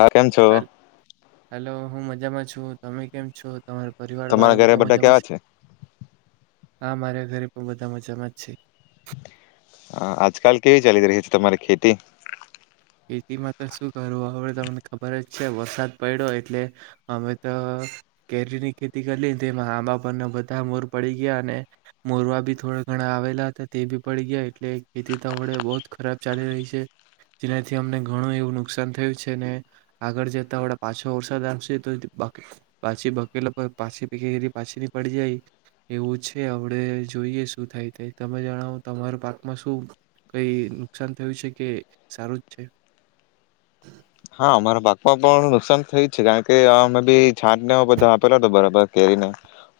હા કેમ છો [inaudible] હલો હું મજામાં છું તમે કેમ છો તમારા પરિવાર તમારા વાળા ઘરે બધા મજામાં કેવા છે આ મારા ઘરે પણ બધા મજામાં જ છે હ આજકાલ કેવી ચાલી રહી છે તમારી ખેતી ખેતીમાં તો શું કરું હવે તમને ખબર જ છે વરસાદ પડ્યો એટલે અમે તો કેરીની ખેતી કરીમાં આંબા પરના બધા મોર પડી ગયા અને મોરવા બી થોડા ઘણા આવેલા હતા તે બી પડી ગયા એટલે ખેતી તો હવડે બો જ ખરાબ ચાલી રહી છે જેનાથી અમને ઘણું એવું નુકસાન થયું છે ને આગળ જતા હવડા પાછો વરસાદ આવશે તો પાછી બકેલા પાછી પ પાછી ની પડી જાય એવું છે હવડે જોઈએ શું થાય થાય તમે જણાવો તમારા પાકમાં શું કઈ નુકસાન થયું છે કે સારું જ છે હા અમારા પાકમાં પણ નુકસાન થયું જ છે કારણ કે આ અમે બી છાતને બધા આપેલો હતો બરાબર કેરીને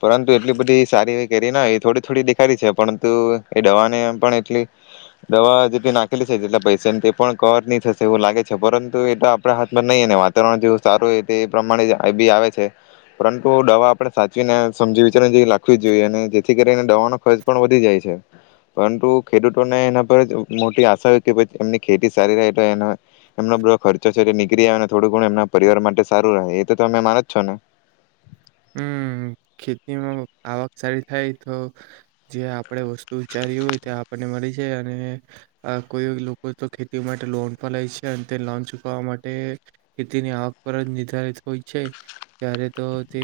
પરંતુ એટલી બધી સારી એ કેરી ના એ થોડી થોડી દેખારી છે પરંતુ એ દવાનેમ પણ એટલી દવા જેટલી નાખેલી છે જેટલા પૈસાને તે પણ કવર નહી થશે એવું લાગે છે પરુ તું એ આપ હાથમાં નહી વાતાવરણ જે સારું હો એ પ્રમાણે જ બી આવે છે પરંતુ દવા આપણે સાચવીને સમજી વિચાર લાખવી જોઈએ અને જેથી કરીને દવાનો ખર્ચ પણ વધી જાય છે પરંતુ ખેડૂતોને એના પર મોટી આશા કે એમની ખેતી સારી રહે તો એમના ખર્ચો છે એ નીકળી આવે અને થોડું ઘણુ એમના પરિવાર માટે સારું રહે એ તો તમે માનો છો ને હમ ખેતીમાં આવક સારી થાય તો જે આપણે વસ્તુ વિચારી્યું હોય તે આપણને મળી છે અને કોઈ લોકો તો ખેતી માટે લોન પર લે છે અને તે લોન ચુકવવા માટે ખેતીની આવક પર જ નિર્ધારિત હોય છે ત્યારે તો તે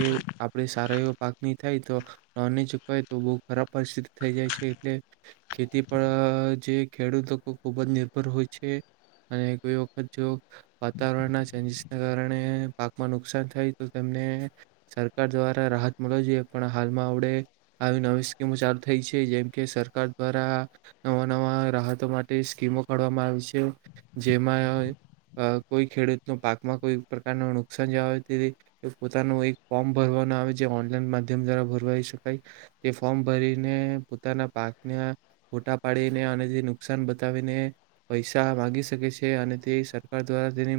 આપણે સારા એવો પાક નહી થાય તો લોન ન ચૂકવાય તો બહુ ખરાબ પરિસ્થિત થઈ જાય છે એટલે ખેતી પર જે ખેડૂત લોકો ખૂબ જ નિર્ભર હોય છે અને કોઈ વખત જો વાતાવરણના ચેન્જીસને કારણે પાકમાં નુકસાન થાય તો તેમને સરકાર દ્વારા રાહત મળવી જોઈએ પણ હાલમાં અવડે આવી નવી સ્કીમો ચાલુ થઈ છે જેમ કે સરકાર દ્વારા નવા નવા રાહતો માટે સ્કીમો કાઢવામાં આવી છે જેમાં કોઈ ખેડૂતનો પાકમાં કોઈ પ્રકારનું નુકસાન જવા પોતાનું એક ફોર્મ ભરવાનો આવે જે ઓનલાઈન માધ્યમ દ્વારા ભરવાઈ શકાય તે ફોર્મ ભરીને પોતાના પાકના ફોટા પાડીને અને તે નુકસાન બતાવીને પૈસા માગી શકે છે અને તે સરકાર દ્વારા તેની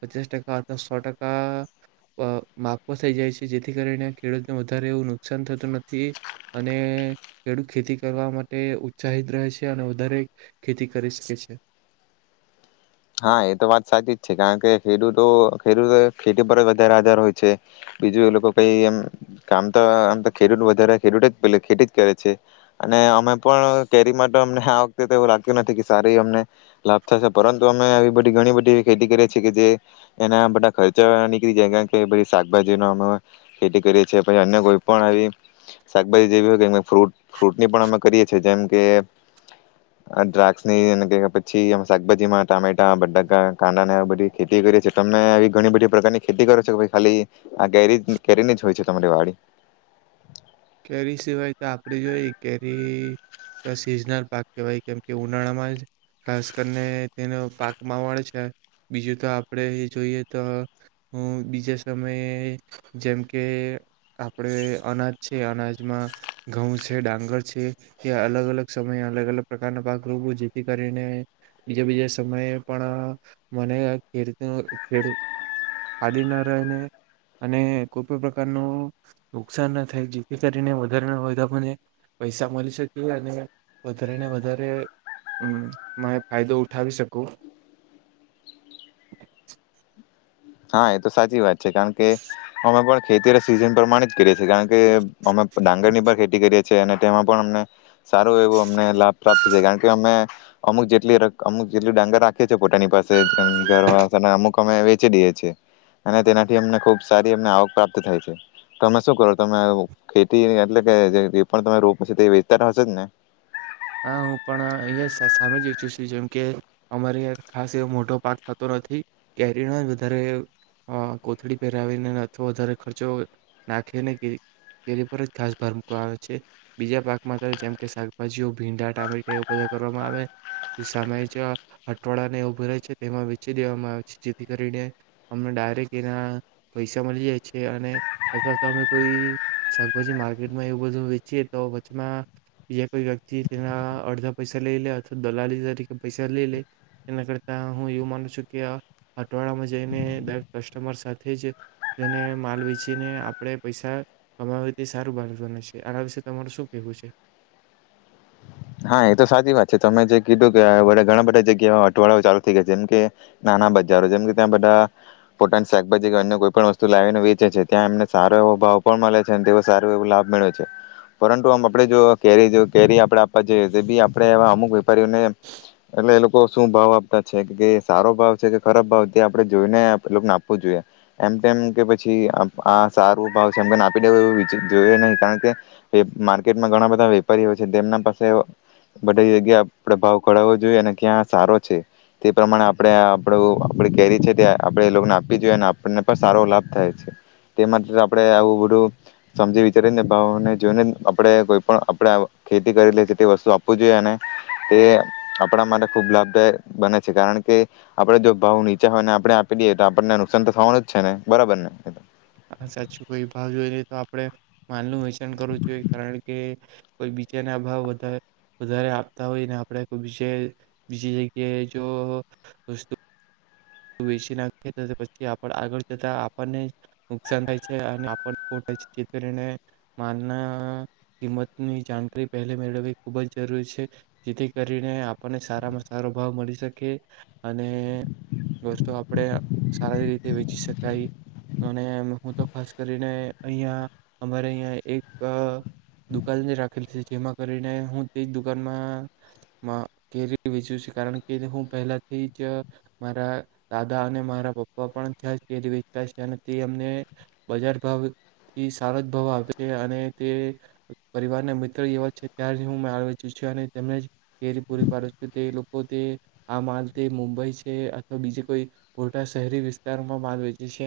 પચાસ ટકા અથવા સો ટકા માપ થઈ જાય છે જેથી કરીને ખેડૂતને વધારે એવું નુકસાન થતું નથી અને ખેડૂત ખેતી કરવા માટે ઉત્સાહિત રહે છે અને વધારે ખેતી કરી શકે છે હા એ તો વાત સાચી જ છે કારણ કે ખેડૂતો ખેડૂતો ખેતી પર જ વધારે આધાર હોય છે બીજું એ લોકો કઈ એમ કામ તો આમ તો ખેડૂત વધારે ખેડૂત જ ખેતી જ કરે છે અને અમે પણ કેરી માટે અમને આ વખતે એવું લાગ્યું નથી કે સારી અમને લાભ થશે પરં તુ અમે આવી બધી ઘણી બધી એવી ખેતી કરીએ છીએ કે જે એના બધા ખર્ચા નીકળી જાય કારણ કે શાકભાજી નો અમે ખેતી કરીએ છીએ પછી અન્ય કોઈ પણ આવી શાકભાજી જેવી હોય ફ્રૂટ ફ્રૂટની પણ અમે કરીએ છીએ જેમ કે દ્રાક્ષ ની એ ના પછી શાકભાજીમાં ટામેટા બટાકા કાંડા ને બધી ખેતી કરીએ છીએ તમે એ ઘણી બધી પ્રકારની ખેતી કરો છો ખાલી આ કેરી કેરીની જ હોય છે તમારી વાડી કેરી સિવાય તો આપણે જોઈએ કેરી તો સિઝનલ પાક કહેવાય કેમકે ઉનાળામાં જ ખાસ કરીને તેનો પાકમાં વળ છે બીજું તો આપણે જોઈએ તો હુ બીજા સમયે જેમ કે આપણે અનાજ છે અનાજમાં ઘઉં છે ડાંગર છે એ અલગ અલગ સમયે અલગ અલગ પ્રકારના પાક રોપુ જેથી કરીને બીજા બીજા સમયે પણ મને ખેડ ખાદી ના રહેને અને કોઈ પણ પ્રકાર ણુ નુકસાન ન થાઈ જેથી કરીને વધારે ને વધારે મને પૈસા મળી શકે અને વધારેને વધારે માને ફાયદો ઉઠાવી શકું હા એ તો સાચી વાત છે કારણ કે અમે પણ ખેતી સિઝન પ્રમાણે કર્યે કારણ કે અમે ડાંગર ની પણ ખેતી કરીએ છે અને તેમાં પણ અમને સારું એવું અમને લાભ પ્રાપ્ત છે કારણ કે અમે અમુક જેટલી અમુક જેટલું ડાંગર રાખીએ છીએ પોતાની પાસે ઘર વાને અમુક અમે વેચી દઈએ અને તેનાથી અમને ખુબ સારી એમને આવક પ્રાપ્ત થાય છે તો તમે શું કરો તમે ખેતી એટલે કે પણ તમે રો તે વેચતા હશે જ ને હા હું પણ અહીિયાં સામે જ વેચું છું જેમ કે અમારે ખાસ એવો મોટો પાક થતો નથી કેરીનો જ વધારે કોથળી પહેરાવીને અથવા વધારે ખર્ચો નાખીને કેરી પર જ ખાસ ભાર મૂકવા આવે છે બીજા પાકમાં તો જેમ કે શાકભાજીઓ ભીંડા ટામેટા એવ બધા કરવામાં આવે સામે જ હઠવાડાને એવું ભરાય છે તેમાં વેચી દેવામાં આવે છે જેથી કરીને અમને ડાયરેક્ટ એના પૈસા મળી જાય છે અને અથવા તો અમે કોઈ શાકભાજી માર્કેટમાં એવું બધું વેચીએ તો વચમાં બીજ કોઈ વ થી તેના અડધા પૈસા લઈ લે અથવા દલાલી તરીકે પૈસા લઈ લે એના કરતા હું એવું માનું છું કે આ અટવાડામાં જઈને દરેક કસ્ટમર સાથે જ તેને માલ વેચીને આપણે પૈસા કમાવે તે સારું બાંધવાને છે આના વિશે તમારે શું કહેવું છે હા એ તો સાચી વાત છે તમે જે કીધું કે વડે ઘણા બધા જગ્યા હઠવાડઓ ચાલુ થઈ ગયા છે જેમ કે નાના બજારો જેમ કે ત્યાં બધા પોટન શાકભાજી કે અન્ય કોઈ પણ વસ્તુ લાવીને વેચે છે ત્યાં એમને સારો એવો ભાવ પણ મળે છે અને તેો સારો એવો લાભ મળે છે પરંતુ આમ આપડે જો કેરી કેરી આપણે પ બી આપડે એવા અમુક વેપારીઓને એટલે એ લોકો શું ભાવ આપતા છે કે સારો ભાવ છે કે ખરાબ ભાવ તે આપણે જોઈને લોકોને આપવું જોઈએ એમ તેમમ કે પછી આ સારું ભાવ છેમ કે આપી દેવ એવ જોઈએ નહી કારણ કે માર્કેટમાં ઘણા બધા વેપારીઓ છે તેમના પાસે બધી જગ્યા આપણે ભાવ કડાવવો જોઈએ અને ક્યાં સારો છે તે પ્રમાણે આપણે આપણ આપની કેરી છે તે આપણે એ લોકોને આપી જોઈએ અને આપણને પણ સારો લાભ થાય છે તે માટે આપણે આવું બધું સમજી વિચારીને ભાવને જોઈનેને આપે કોઈ પણ આપણે ખેતી કરી લે તે વસ્તુ આપવું જોઈએ અને તે આપણા માટે ખુબ લાભદાય બને છે કારણ કે આપણેે જો ભાવ નીચા હોયને આપણે આપી દઈએ તો આપણને નુકસાન તો થવાનું જ છે ને બરાબર ને સાચું કોઈ ભાવ જોઈ તો આપણે માલનું વેચાણ કરવું જોઈએ કારણ કે કોઈ બીજાને ભાવ વધારે આપતા હોયને આપણે કોઈ બીજ બીજી જગ્યાએ જો વતું વેચી નાખે પછી આપ આગળ જતા આપણને નુકસાન થાય છે અને આપણનેાય છે જે કરીને માલના કિંમતની જાણકારી પહેલા મેળવવી ખૂબ જ જરૂરી છે જેથી કરીને આપણને સારામાં સારો ભાવ મળી શકે અને વસ્તુ આપણે સારી રીતે વેચી શકાય અને હું તો ખાસ કરીને અહિયા અમારે અહીં એક દુકાન જ રાખેલી છે જેમાં કરીને હું તે જ દુકાનમાં કેરી વેચું છે કારણ કે હું પહેલાથી જ મારા દાદા અને મારા પપ્પા પણ ત્યાંજ કેરી વેચતા છે અને તે અમને બજાર ભાવથી સારો જ ભાવ આવે છે અને તે પરિવારના મિત્ર જેવા છે તં જ હું માલ વેચું છ અને તેમને કેરી પૂરી પાડું છું તે લોકો તે આ માલ મુંબઈ છે તો બીજ કોઈ મોટા શહેરી વિસ્તારોમાં માલ વેચે છે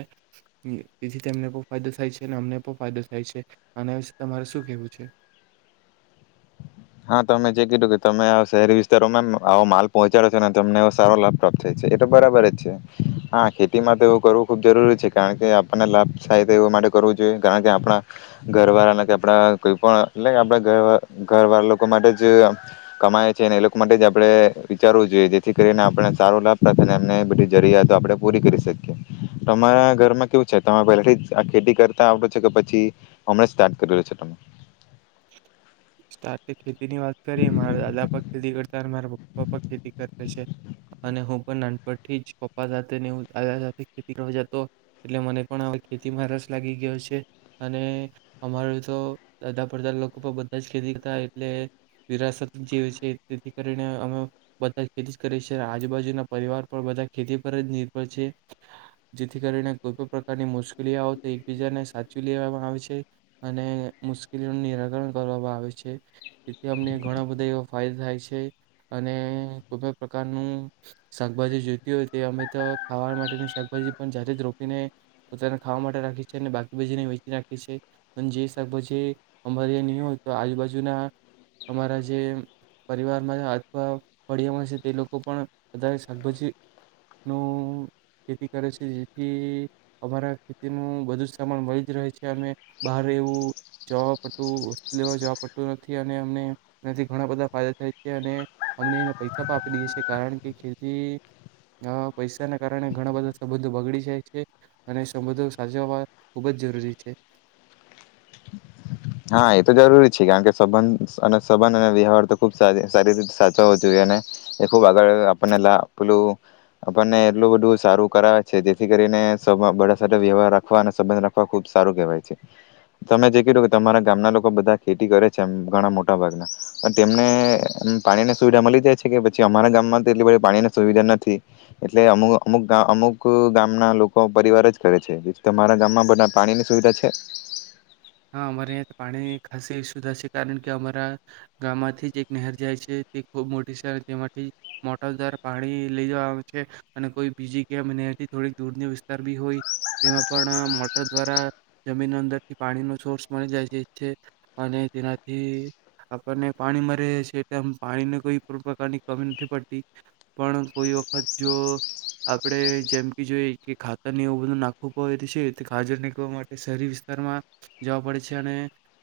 તેથી તેમને પણ ફાયદો થાય છે અને અમને પણ ફાયદો થાય છે આના વિશે તમારે શું કેવું છે હા તમે જે કીધુ તમે આ શહેરી વિસ્તારોમાં આવો માલ પહોચાડો છો ને તમને સારો લાભ પ્રાપ્ત થાય છે એ તો બરાબર જ છે હા ખેતી માટે એવું કરવું ખુબ જરૂરી છે કારણ કે આપણને લાભ સાય એ માટે કરવો જોઈએ કારણ કે આપણા ઘર વાળા કે આપણા કોઈ પણ એટલે આપના ઘર વાળા લોકો માટે જ કમાય છે અનેને એ લોકો માટે જ આપણે વિચારવું જોઈએ જેથી કરીને આપને સારો લાભ પ્રાપત થાઈ એમને બધી જરૂિયાતો આપણે પૂરી કરી શકીએ તમારા ઘરમાં કેવું છે તમે પહેલાથી આ ખેતી કરતા આવો છ કે પછી હમ સ્ટાર્ટ કરલો છે ખેતી ની વાત કરી મારા દાદા પણ ખેતી કરતા મારા પપ્પા ખેતી કરે છે અને હું પણ નાનપણથી જ પપ્પા સાથે ને હ દાદા સાથે ખેતી કરવા જતો એટલે મને પણ ખેતીમાં રસ લાગી ગયો છે અને અમારો તો દા દાદા લોકો પણ બધા જ ખેતી કરતા એટલે વિરાસત જેવી છે તેથી કરીને અમે બધા જ ખેતી કરીએ છીએ આજુબાજુના પરિવાર પણ બધા ખેતી પર જ નિર્ભર છે જેથી કરીને કોઈ પણ પ્રકારની મુશ્કેલીઓ તો એકબીજાને સાચવી લેવામાં આવે છે અને મુ નુ નિરાકરણ કરવામાં આવે છે તેથી અમને ઘણા બધા એવા ફાયદા થાય છે અને કોઈ પણ પ્રકારનું શાકભાજી જોઈતી હોય તે અમે તો ખાવા માટેની શાકભાજી પણ જાતે જ રોપીને પોતાના ખાવા માટે રાખી છે અને બાકી બાજીને વેચી નાખી છી અને જે શાકભાજી અમારી નહીં હોય તો આજુબાજુના અમારા જે પરિવારમાં અથવા ફડિયામાં છે તે લોકો પણ વધારે શાકભાજી નું ખેતી કરે છે જેથી અમારા ખેતીનું બધું જ સામાન મળી જ રહે છે અને બહાર રેવું જોબ લેવા જવા પડતું નથી અને અમને એથી ઘણા બધા ફાયદા થાય છે અને અમને એ પૈસા પણ આપી દે છે કારણ કે ખેતી પૈસાના કારણે ઘણા બધા સંબંધો બગડી જાય છે અને સંબંધો સાચવવા ખૂબ જ જરૂરી છે હા એતો જરૂરી છે કારણ કે સબંધ અને સંબંધ અને વ્યવહાર તો ખુબ સારી રીતે સાચવો જોઈએ અને એ ખુબ આગળ આપણને લા પેલું આપણને એટલું બધું સારું કરાવે છે જેથી કરીને બધા સાથે વ્યવહાર રાખવા અને સંબંધ રાખવા ખુબ સારું કેહેવાય છે તમે જે કીધું તમારા ગામના લોકો બધા ખેતી કરે છેમ ઘણા મોટા ભાગના પણ તેમને પાણીની સુવિધા મળી જાય છે કે પછી અમારા ગામમાં તો એટલી બધી પાણીની સુવિધા નથી એટલે અમુ અમુક અમુક ગામના લોકો પરિવાર જ કરે છે તમારા ગામમાં બધા પાણીની સુવિધા છે હા અમારે અહિયાં પાણીની ખાસી સુવિધા છે કારણ કે અમારા ગામમાંથી જ એક નહેર જાય છે તે ખૂબ મોટી છે તેમાંથી મોટર દ્વારા પાણી લઈ જેવા આવે છે અને કોઈ બીજી કેમ નહેર થી થોડી દૂરની વિસ્તાર બી હોય તેમાં પણ મોટર દ્વારા જમીન ના અંદર પાણીનો સોર્સ મળી જાય છે છે અને તેનાથી આપણને પાણી મળ છે એટલ પાણીને કોઈ પણ પ્રકારની કમી નથી પડતી પણ કોઈ વખત જો આપણે જેમ કે જોઈ કે ખાતરની એવું બધું નાખવું પડ છે ખાજર નીકવા માટે શહેરી વિસ્તારમાં જવા પડે છે અને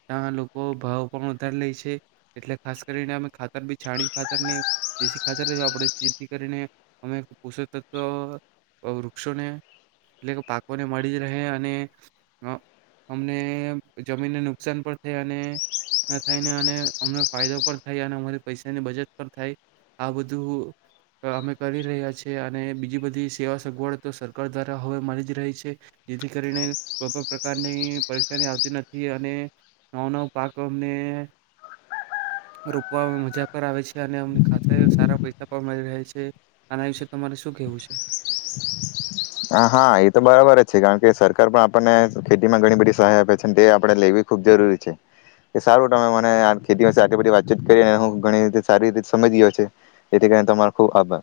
ત્યાં લોકો ભાવ પણ વધારે લે છે એટલે ખાસ કરીને અમે ખાતર બી છાણીયુ ખાતર ની દેશી ખાતર જવા પડે જેથી કરીને અમે પોષક તત્વ વૃક્ષોને એટલે કે પાકોને મળી રહે અને અમને જમીનને નુકસાન પણ થાય અને થાયને અને અમને ફાયદો પણ થાય અને અમારી પૈસાની બજત પણ થાય આ બધું અમે કરી રહ્યા છીએ અને બીજી બધી સેવા સગવડ તો સરકાર દ્વારા હવે મળી જ રહી છે જેથી કરીને પ્રોપર પ્રકારની પરેશાની આવતી નથી અને નવો નવો પાક અમને રોપવા મજા પર આવે છે અને અમને ખાસ સારા પૈસા પણ મળી રહે છે આના વિશે તમારે શું કેવું છે? હા હા એ તો બરાબર જ છે કારણ કે સરકાર પણ આપણને ખેતીમાં ઘણી બધી સહાય આપે છે તે આપે લેવી ખૂબ જરૂરી છે કે સારું તમે મને ખેતીમાં બધી વાતચીત કરી હું ઘણી રી સારી રીતે સમજી ગયો છે જેથી કરીને તમારો ખૂબ આભાર.